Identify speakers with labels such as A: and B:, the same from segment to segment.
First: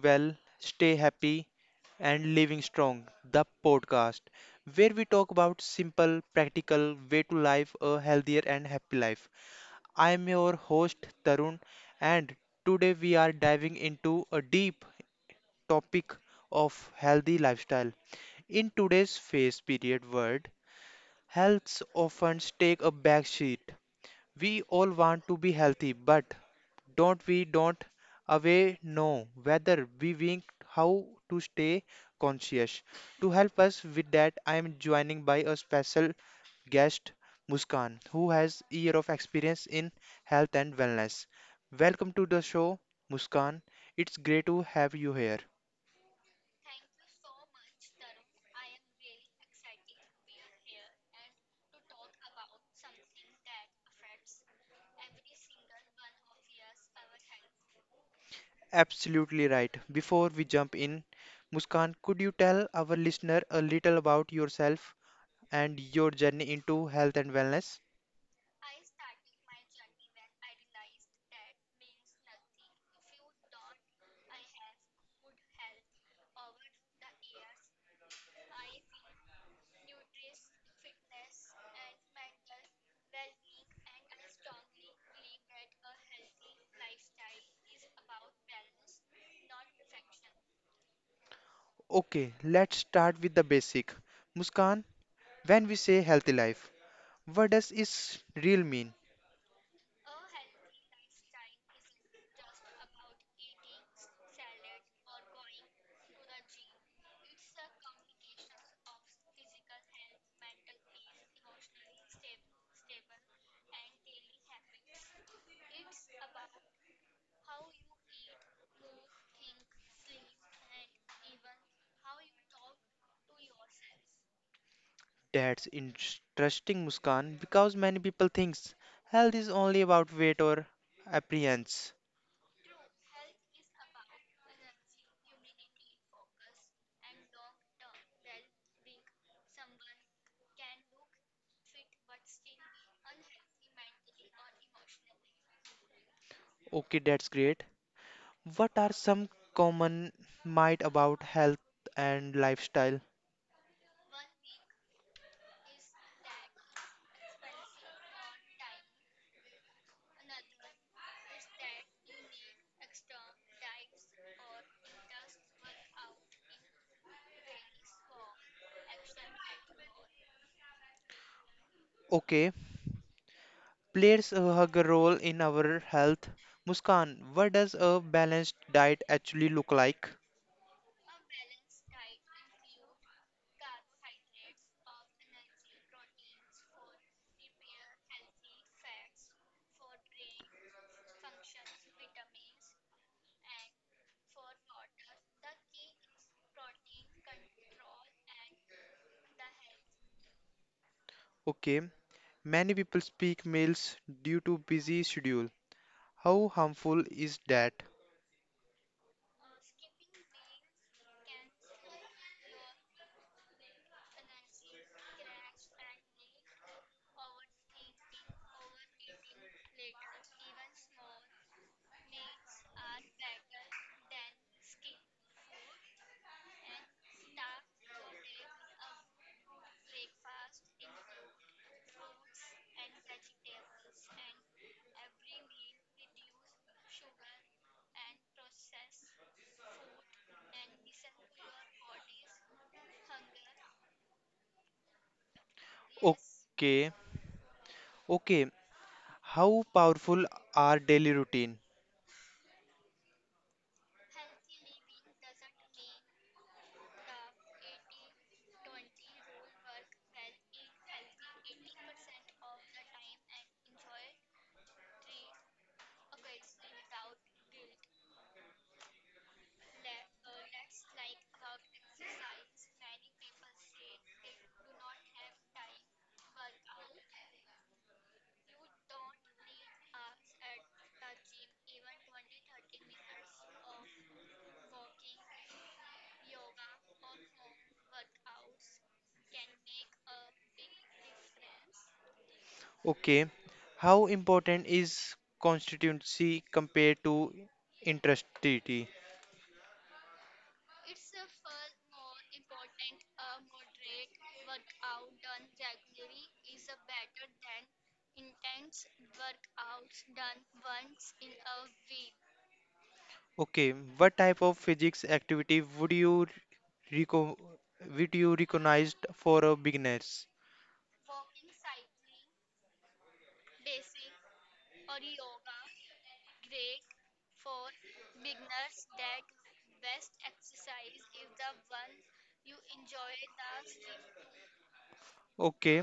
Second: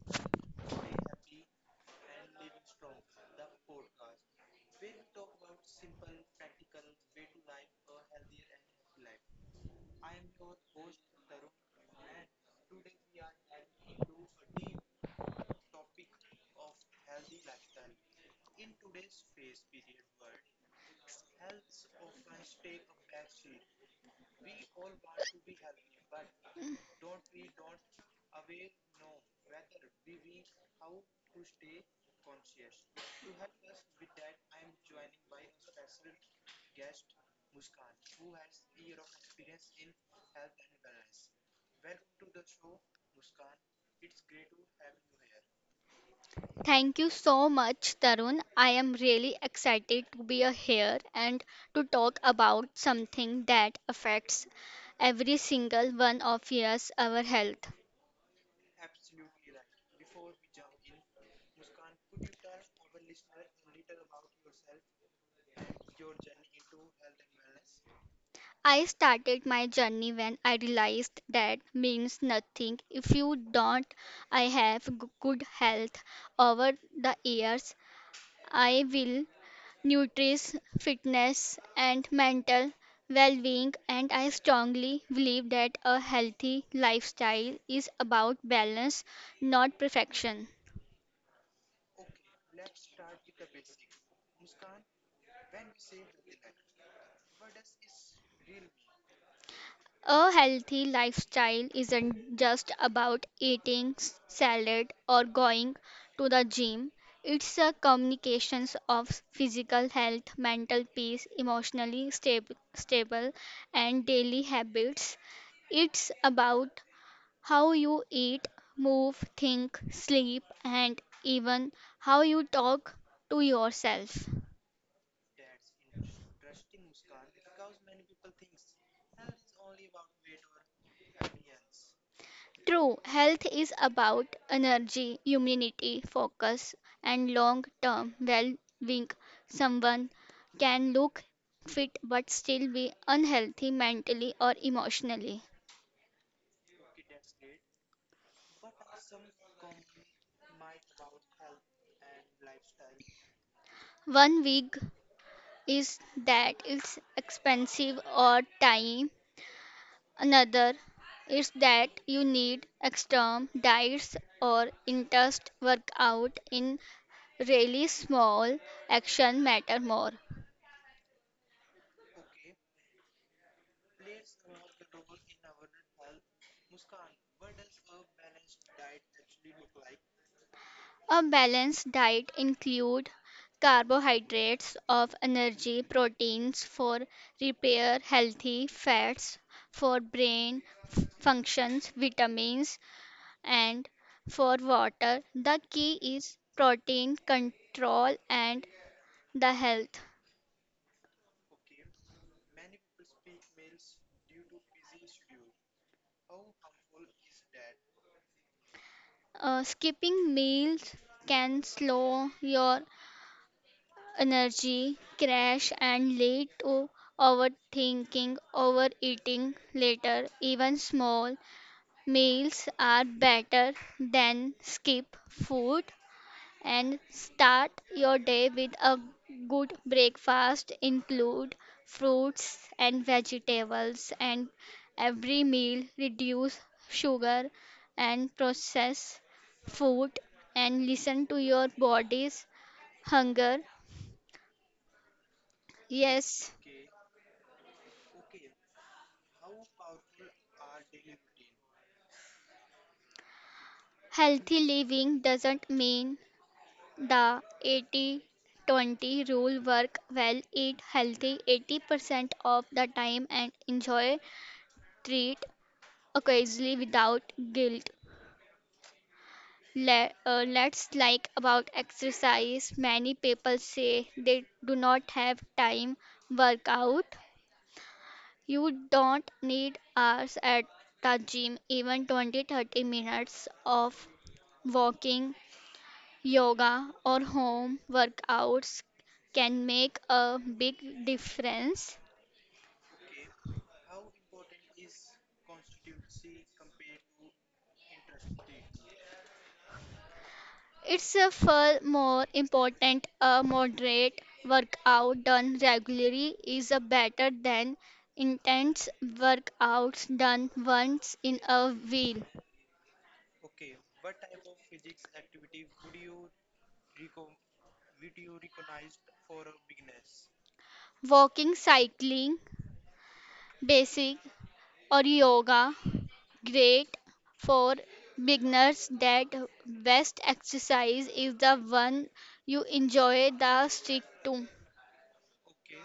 A: Well, Stay Happy, and Living Strong, the podcast, where we talk about simple, practical way to live a healthier and happy life. I am your host Tarun, and today we are diving into a deep topic of healthy lifestyle. In today's phase period world, health often take a back seat we all want to be healthy, but don't we don't away know whether we wink how to stay conscious. To help us with that, I am joining by a special guest, Muskan, who has year of experience in health and wellness. Welcome to the show, Muskan. It's great to have you here.
B: Thank you so much, Tarun. I am really excited to be here and to talk about something that affects every single one of us, our health.
A: Absolutely right. Before we jump in, Muskan, could you tell our listener a little about yourself? And your journey into health and wellness.
B: I started my journey when I realized that means nothing if you don't. I have good health over the years. I will nourish fitness and mental well-being, and I strongly believe that a healthy lifestyle is about balance, not perfection.
A: Okay, let's start with the basic. Muskan, when we say healthy life, what does is real mean?
B: A healthy lifestyle isn't just about eating salad or going to the gym. It's a communications of physical health, mental peace, emotionally stable, and daily habits. It's about how you eat, move, think, sleep, and even how you talk to yourself.
A: That's interesting, Muskan, because many people thinks health is only about weight or appearance.
B: True, health is about energy, immunity, focus, and long term well being. Someone can look fit but still be unhealthy mentally or emotionally.
A: Okay, that's great. What are some common myth about health and lifestyle?
B: One week is that it's expensive or time. Another is that you need extreme diets or intense workout in really small action matter more.
A: Okay, plays a role in our health. Muskan, what does a balanced diet actually look like?
B: A balanced diet include carbohydrates of energy, proteins for repair, healthy fats for brain functions, vitamins and for water. The key is protein control and the health.
A: Okay, many people speak meals due to busy schedule. How harmful is that?
B: Skipping meals can slow your energy, crash, and lead to overthinking, overeating later. Even small meals are better than skip food. And start your day with a good breakfast, include fruits and vegetables, and every meal reduce sugar and processed food, and listen to your body's hunger. Yes,
A: Okay, okay. How powerful are daily routine?
B: healthy living doesn't mean the 80-20 rule work well. Eat healthy 80% of the time and enjoy treat occasionally without guilt. Let's like about exercise. Many people say they do not have time workout. You don't need hours at the gym, even 20-30 minutes of walking, yoga, or home workouts can make a big difference.
A: Okay, how important is constituency compared to intensity?
B: It's a far more important, a moderate workout done regularly is a better than intense workouts done once in a while.
A: Okay, what type of physics activity would you reco- would you recognized for a beginners?
B: Walking, cycling, basic or yoga great for beginners, that best exercise is the one you enjoy the stick to.
A: Okay,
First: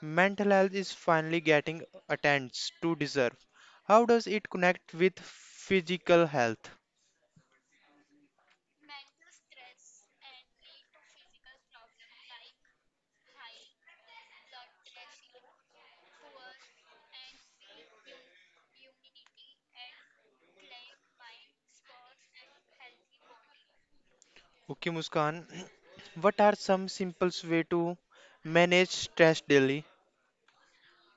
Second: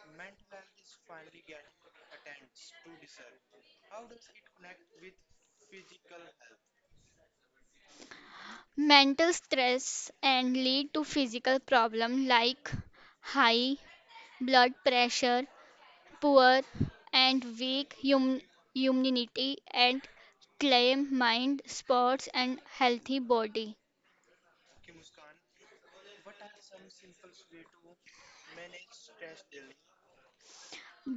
A: mental health is finally getting attends to deserve. How does it connect with physical health?
B: Mental stress and lead to physical problem like high blood pressure, poor and weak immunity, and claim mind, sports, and healthy body.
A: Okay, Muskan, what are some simple way to manage stress daily?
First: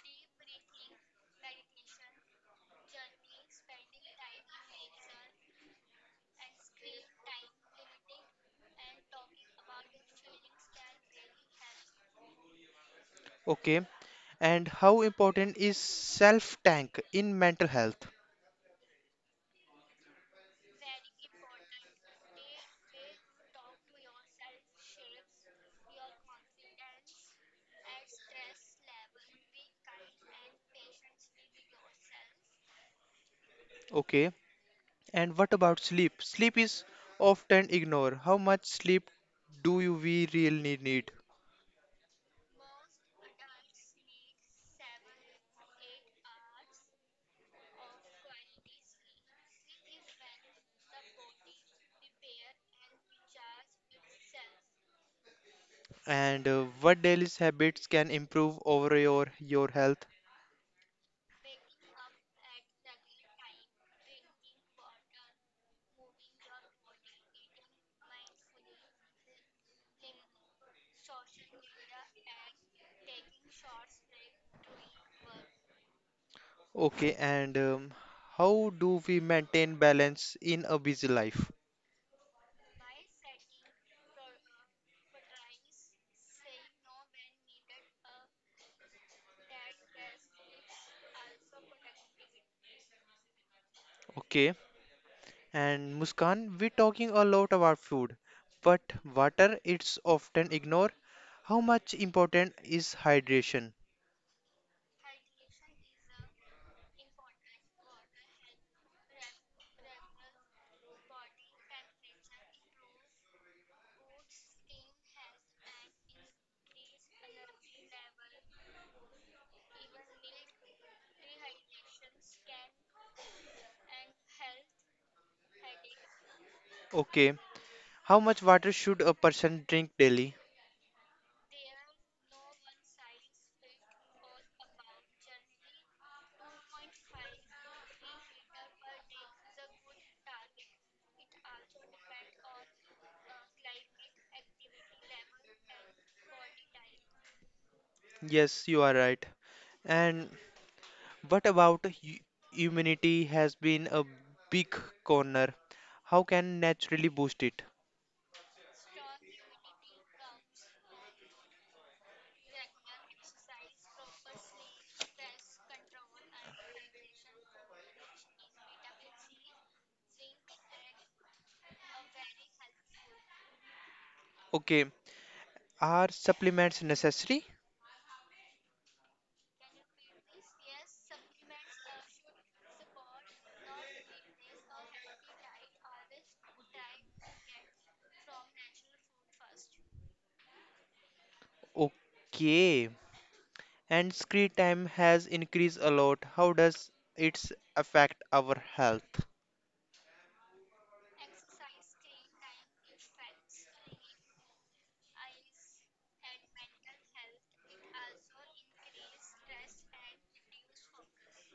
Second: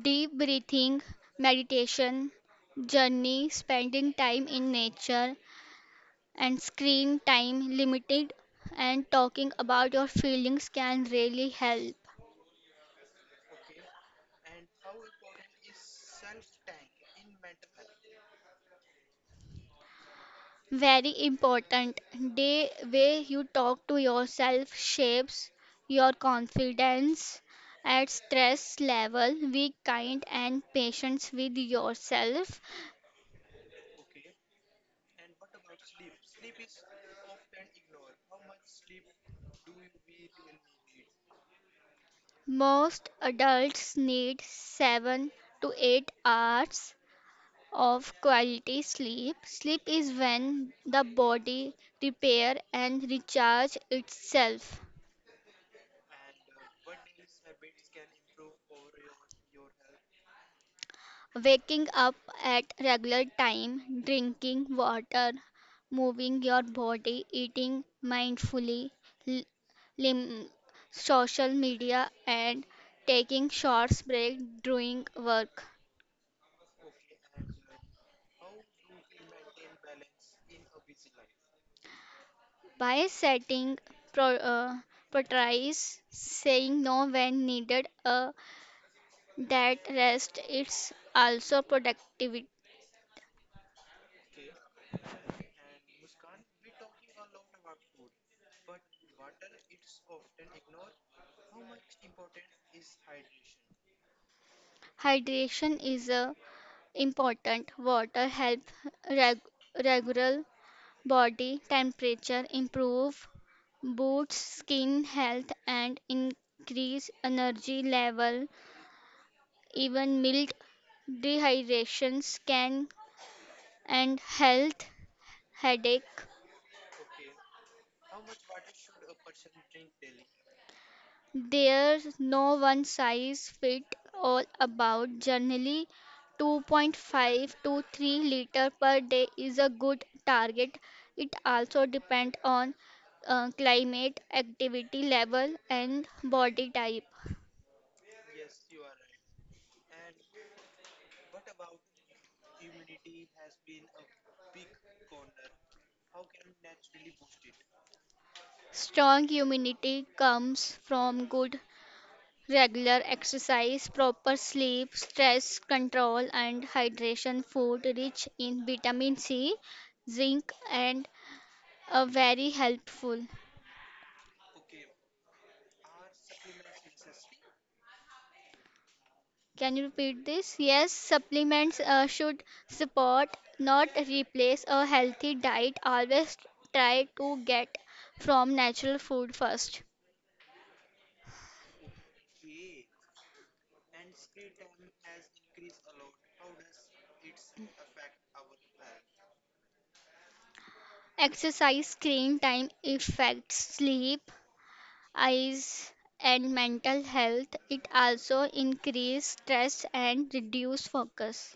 B: Deep breathing, meditation, journey, spending time in nature, and screen time limited, and talking about your feelings can really help.
A: Okay, and how important is self tank in mental health?
B: Very important. The way you talk to yourself shapes your confidence at stress level. Be kind and patient with yourself.
A: Okay, and what about sleep? Sleep is often ignored. How much sleep do you we really need?
B: Most adults need 7 to 8 hours of quality sleep. Sleep is when the body repair and recharge itself.
A: And what daily habits can improve over your health?
B: Waking up at regular time, drinking water, moving your body, eating mindfully, l- lim- social media, and taking short break during work.
A: Okay, and how do we maintain balance in a busy life?
B: By setting pro- uh, priorities, saying no when needed, that rest it's also productivity.
A: Okay, and Muskan, we're talking a lot about food, but water it's often ignored. How much important is hydration?
B: Hydration is important. Water helps reg- regular body temperature improve, boosts skin health and increase energy level. Even mild dehydrations can and health headache.
A: Okay, how much water should a person drink daily?
B: There's no one size fit all about. Generally, 2.5 to 3 liter per day is a good target. It also depends on climate, activity level, and body type.
A: Yes, you are right. And what about immunity has been a big corner. How can naturally boost it?
B: Strong immunity comes from good regular exercise, proper sleep, stress control, and hydration. Food rich in vitamin C, zinc, and very helpful.
A: Okay, are supplements necessary?
B: Can you repeat this? Yes, supplements should support, not replace, a healthy diet. Always try to get from natural food first.
A: Okay. And screen time has increased a lot. How does it affect our health?
B: Exercise, screen time, effects, sleep, eyes and mental health. It also increase stress and reduce focus.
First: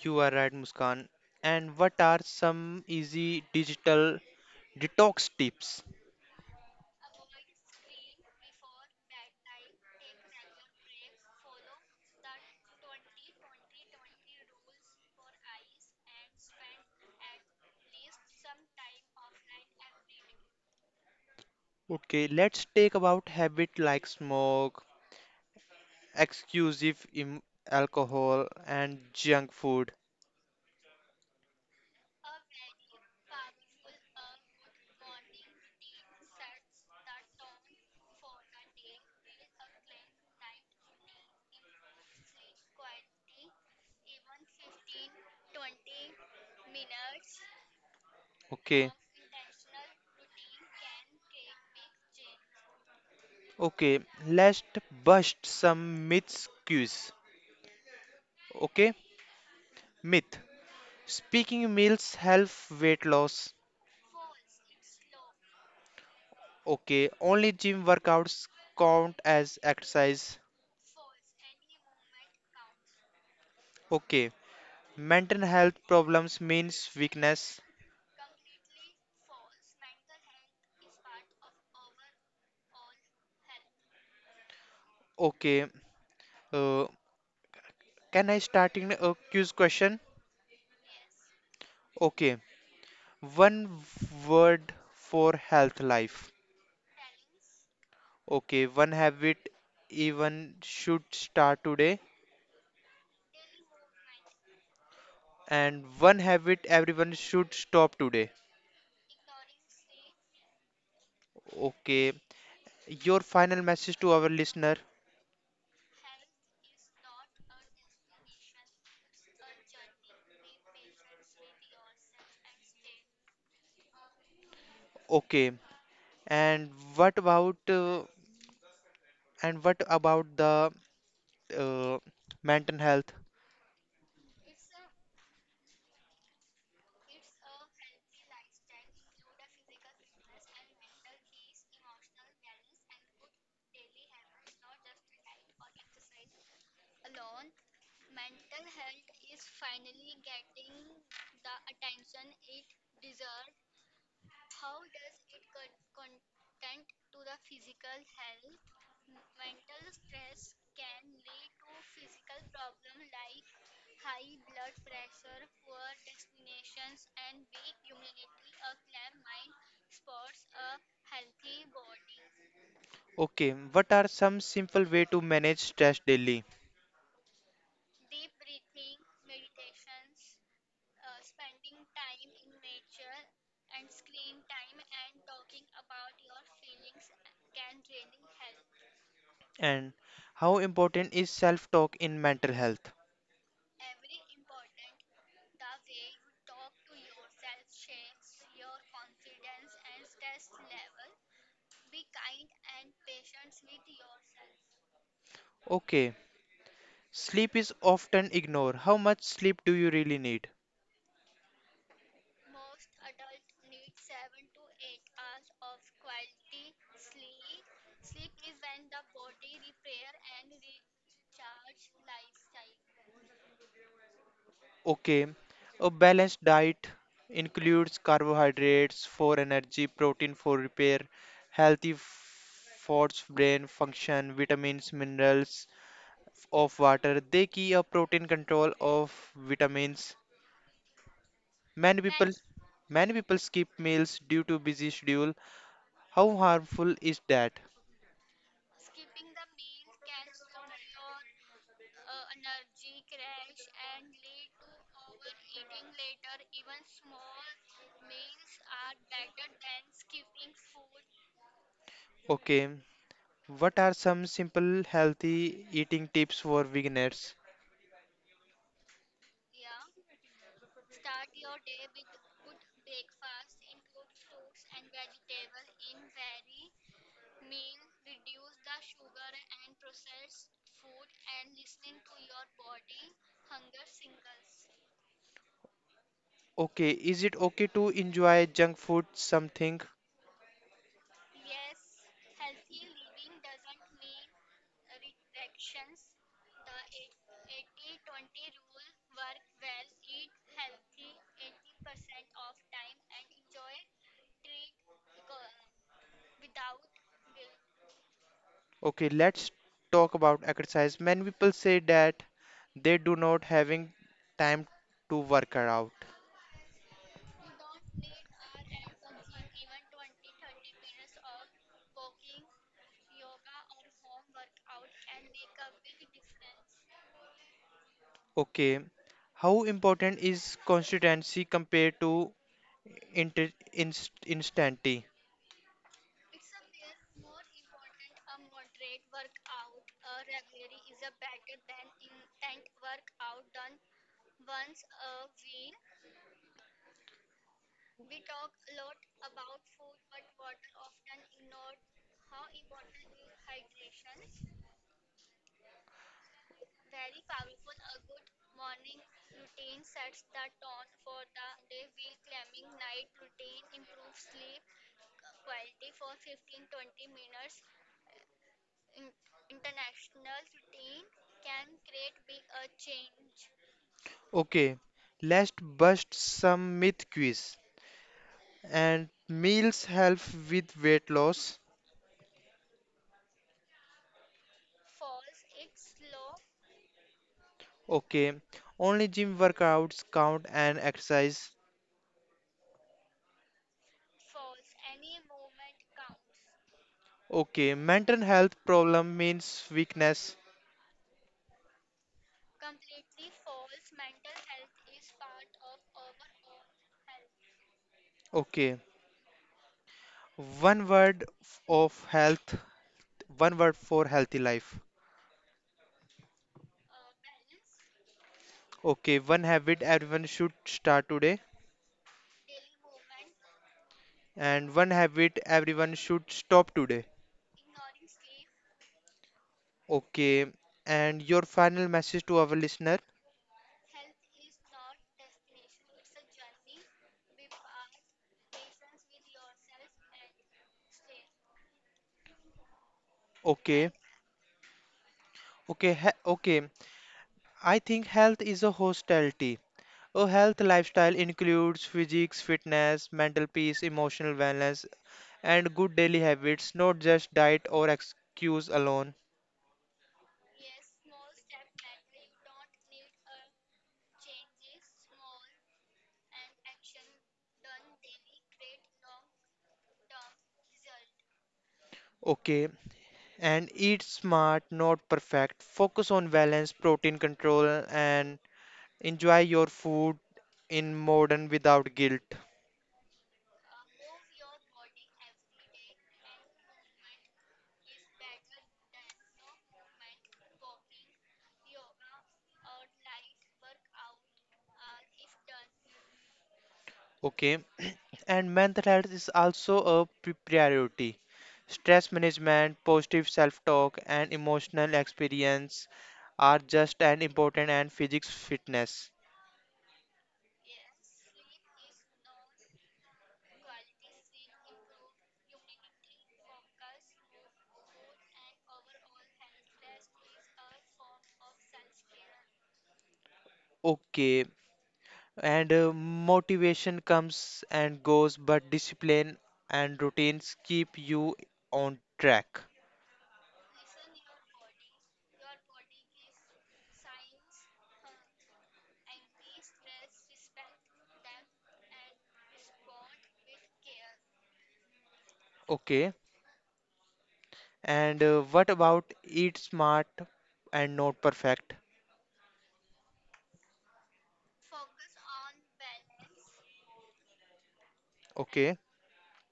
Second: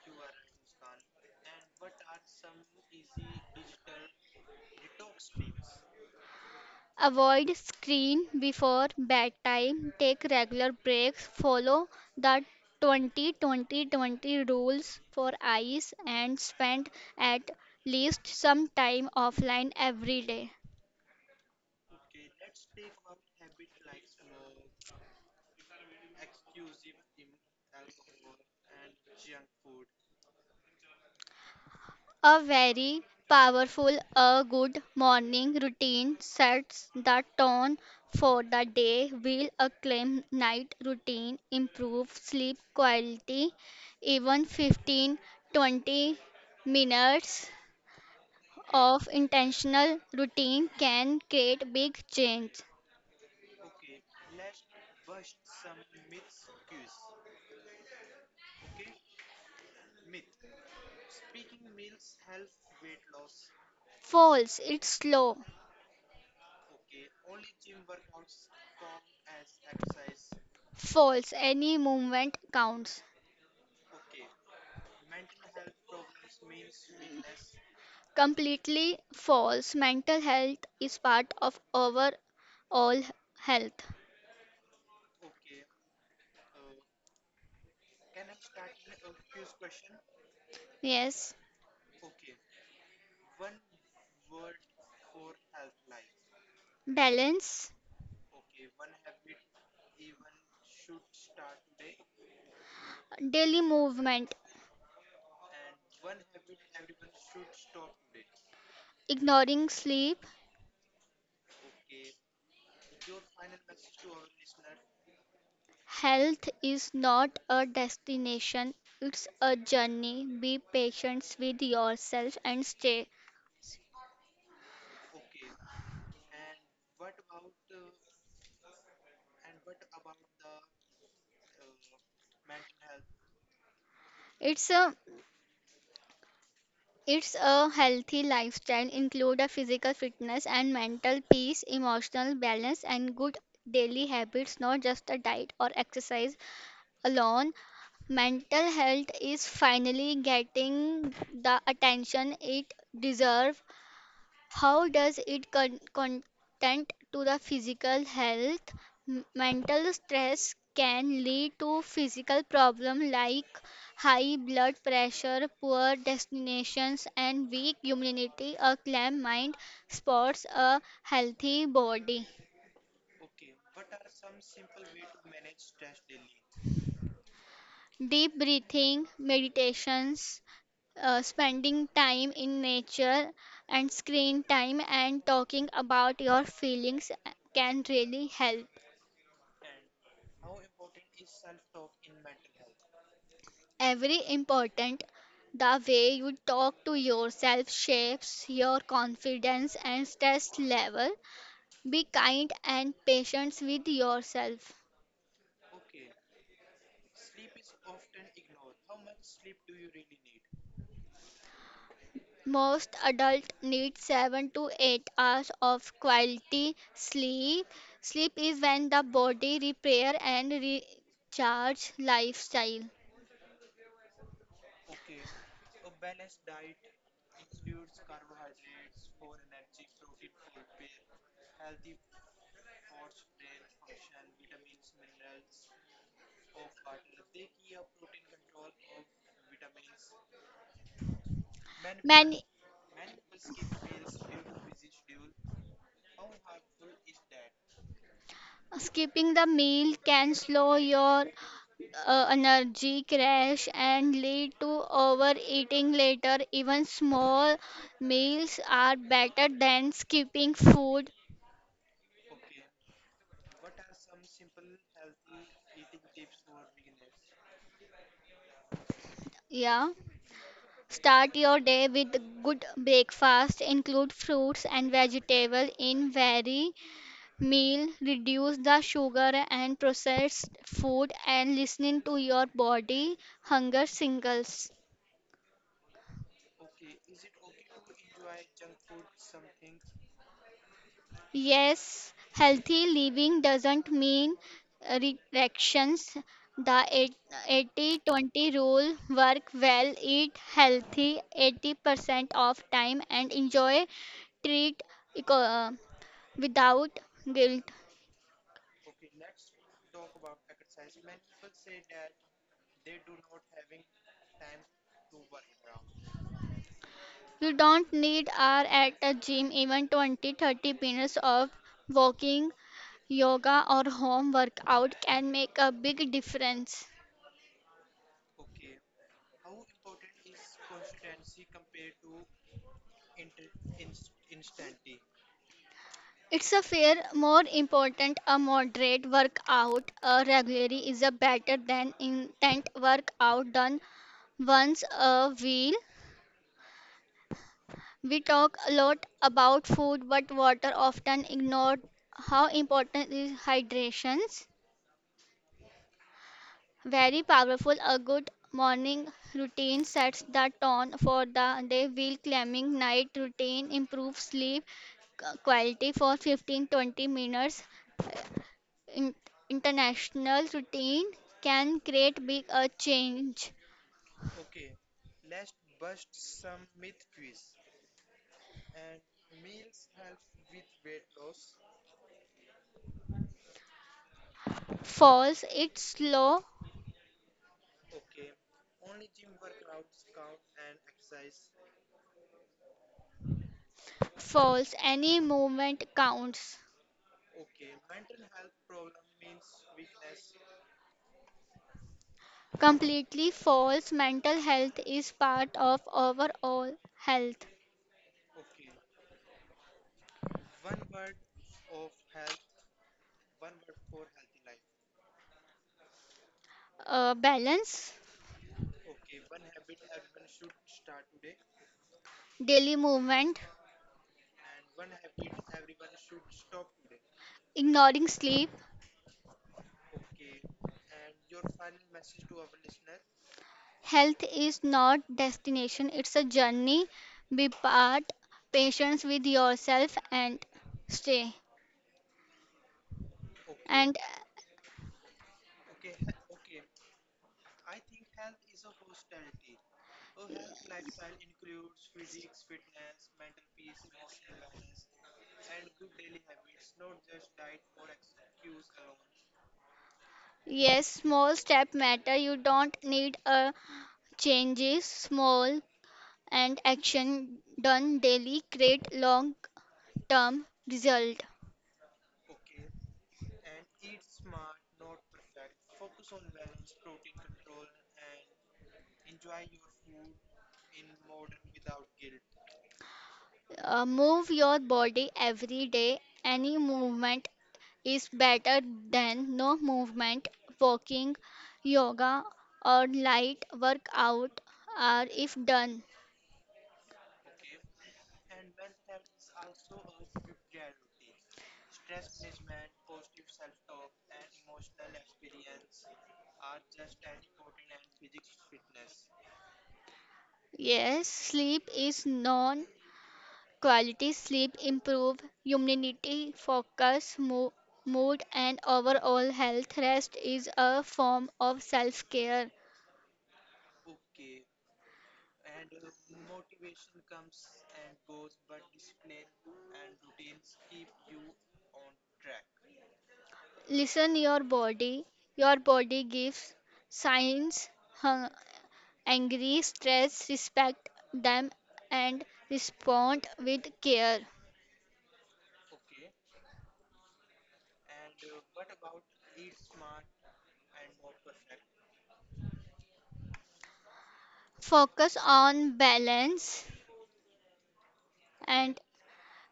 A: You are right, Muskan. And what are some easy digital detox tips?
B: Avoid screen before bedtime. Take regular breaks. Follow the 20-20-20 rules for eyes and spend at least some time offline every day.
A: Okay, let's take about habit like smoke, exclusive im- alcohol and junk food.
B: A very powerful, a good morning routine sets the tone for the day, while a clean night routine improves sleep quality. Even 15-20 minutes
A: Okay.
B: of intentional routine can create big change.
A: Okay, let's bust some myths quiz. Okay, myth. Speaking meals help weight loss.
B: False, it's slow.
A: Okay, only gym workouts count as exercise.
B: False, any movement counts.
A: Okay, mental health problems means weakness.
B: Completely false. Mental health is part of our all health.
A: Okay, uh, can I start in a quiz question?
B: Yes.
A: Okay, one word for health life.
B: Balance,
A: Okay, one habit even should start today,
B: daily movement,
A: and one habit everyone should stop today.
B: ignoring sleep.
A: Okay, your final message to our listener.
B: Health is not a destination, it's a journey. Be patient with yourself and stay.
A: Okay, and what about and what about the uh, mental health?
B: It's a it's a healthy lifestyle include a physical fitness and mental peace, emotional balance and good daily habits, not just a diet or exercise alone. Mental health is finally getting the attention it deserves. How does it content to the physical health? Mental stress can lead to physical problems like high blood pressure, poor destinations, and weak immunity. A calm mind sports a healthy body.
A: Okay, what are some simple way to manage stress daily?
B: Deep breathing, meditations, spending time in nature, and screen time and talking about your feelings can really help.
A: And how important is self-talk in mental health?
B: Every important, the way you talk to yourself shapes your confidence and stress level. Be kind and patient with yourself.
A: Okay, sleep is often ignored. How much sleep do you really need?
B: Most adults need 7 to 8 hours of quality sleep. Sleep is when the body repair and recharge lifestyle.
A: Okay, a balanced diet includes carbohydrates for energy, protein for repair, healthy fats, brain function, vitamins, minerals, of water. They key a protein control of vitamins. Many people,
B: Many
A: many people skip meals due to busy schedule. How harmful is that?
B: skipping the meal can slow your energy crash and lead to overeating later. Even small meals are better than skipping food.
A: Okay. What are some simple healthy eating tips for beginners?
B: Yeah. Start your day with good breakfast. Include fruits and vegetables in every meal. Reduce the sugar and processed food and listening to your body hunger signals.
A: Okay, is it okay to enjoy junk food something?
B: Yes, healthy living doesn't mean restrictions. The 80-20 rule work well. Eat healthy 80% of time and enjoy treat eco- uh, without guilt.
A: Okay, let's talk about exercise. Many people say that they do not having time to work out.
B: You don't need hour at a gym, even 20-30 minutes of walking, yoga, or home workout can make a big difference.
A: Okay, how important is consistency compared to instanty.
B: It's a fair, more important, a moderate workout regularly is a better than intent workout done once a week. We talk a lot about food, but water often ignored. How important is hydration? Very powerful. A good morning routine sets the tone for the day, while climbing night routine improves sleep quality for 15-20 minutes. In- International routine can create big a change.
A: Okay, let's bust some myth quiz. And meals help with weight loss.
B: False, it's slow.
A: Okay, only gym workouts count and exercise.
B: False, any movement counts.
A: Okay, mental health problem means weakness.
B: Completely false, mental health is part of overall health.
A: Okay, one word f- of health, one word for healthy life.
B: Balance,
A: Okay, one habit everyone should start today,
B: daily movement,
A: and one habit everyone should stop today.
B: ignoring sleep.
A: Okay, and your final message to our listener?
B: Health is not destination, it's a journey. Be part patience with yourself and stay.
A: Okay,
B: And
A: okay, okay. I think health is a hostility. A health lifestyle includes physics, fitness, mental peace, emotional wellness, and good daily habits, not just diet or excuse alone.
B: yes, small step matter. You don't need a changes. Small and action done daily create long term result.
A: Okay, and eat smart, not perfect. Focus on balance, protein control, and enjoy your food in modern without guilt.
B: Move your body every day. Any movement is better than no movement. Walking, yoga, or light workout are if done.
A: Okay, and mental health is also a priority. Stress management, positive self-talk, and emotional experience are just as important as physics fitness.
B: Yes, sleep is non quality sleep improve immunity, focus, mood and overall health. Rest is a form of self-care.
A: Okay, and motivation comes and goes, but discipline and routines keep you on track.
B: Listen your body. Your body gives signs angry, stress, respect them and respond with care.
A: Okay, and what about eat smart and not perfect?
B: Focus on balance
A: Okay,
B: and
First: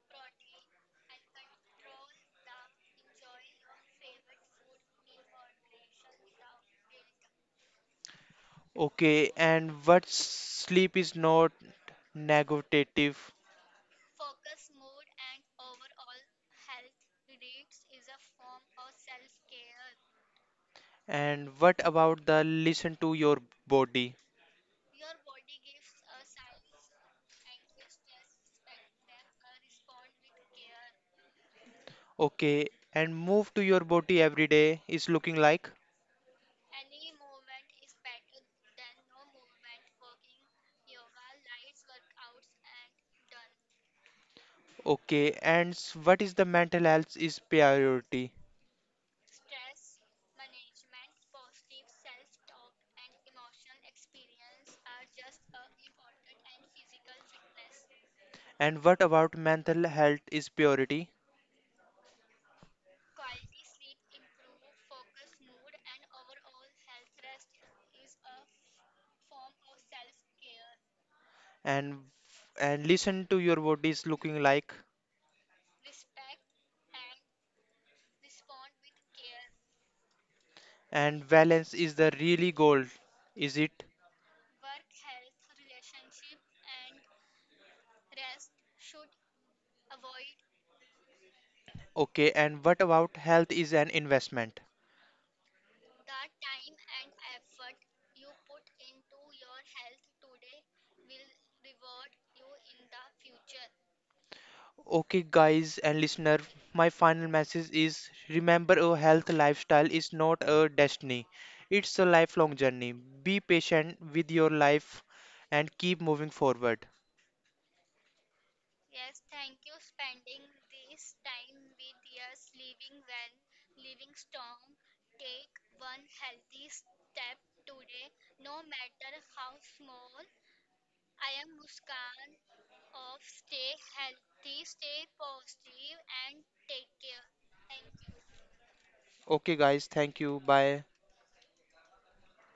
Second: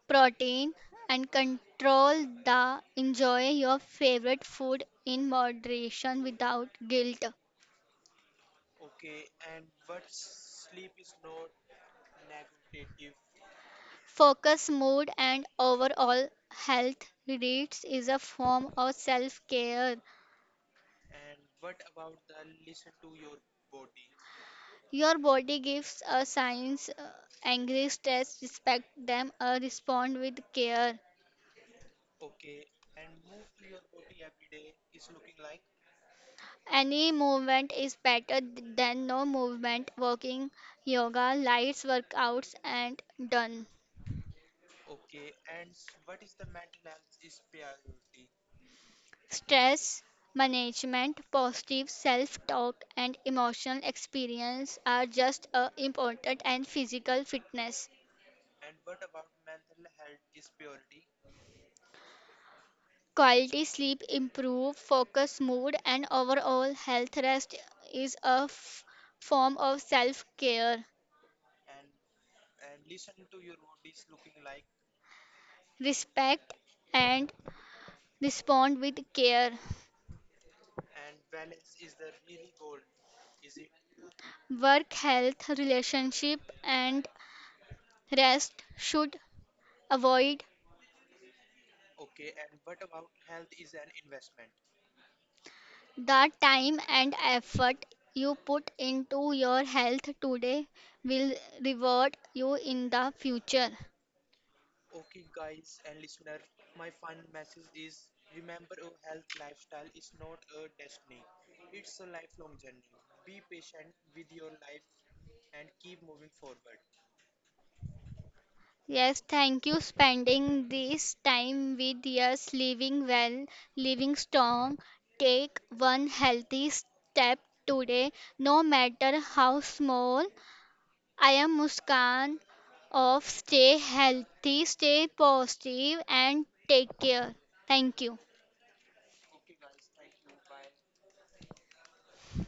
B: protein and control the enjoy your favorite food in moderation without guilt.
A: okay, and what sleep is not negative.
B: Focus mood and overall health reads is a form of self care.
A: And what about the listen to your body?
B: Your body gives a signs angry stress respect them respond with care.
A: Okay, and move to your body every day is looking like.
B: Any movement is better than no movement. Walking, yoga, lights workouts, and done.
A: Okay, and what is the mental health is priority?
B: Stress management, positive self talk, and emotional experience are just as important as physical fitness.
A: And what about mental health is priority?
B: Quality sleep improve focus, mood, and overall health. Rest is a form of self care.
A: And and listen to your body is looking like.
B: Respect and respond with care.
A: And balance is the really goal, is it?
B: Work, health, relationship, and rest should avoid
A: Okay, and what about health is an investment?
B: the time and effort you put into your health today will reward you in the future.
A: Okay, guys and listener, my final message is remember a health lifestyle is not a destiny, it's a lifelong journey. Be patient with your life and keep moving forward.
B: Yes, thank you spending this time with us living well, living strong. Take one healthy step today, no matter how small. I am Muskan of Stay Healthy, Stay Positive, and Take Care. Thank you.
A: Okay, guys, thank you. Bye.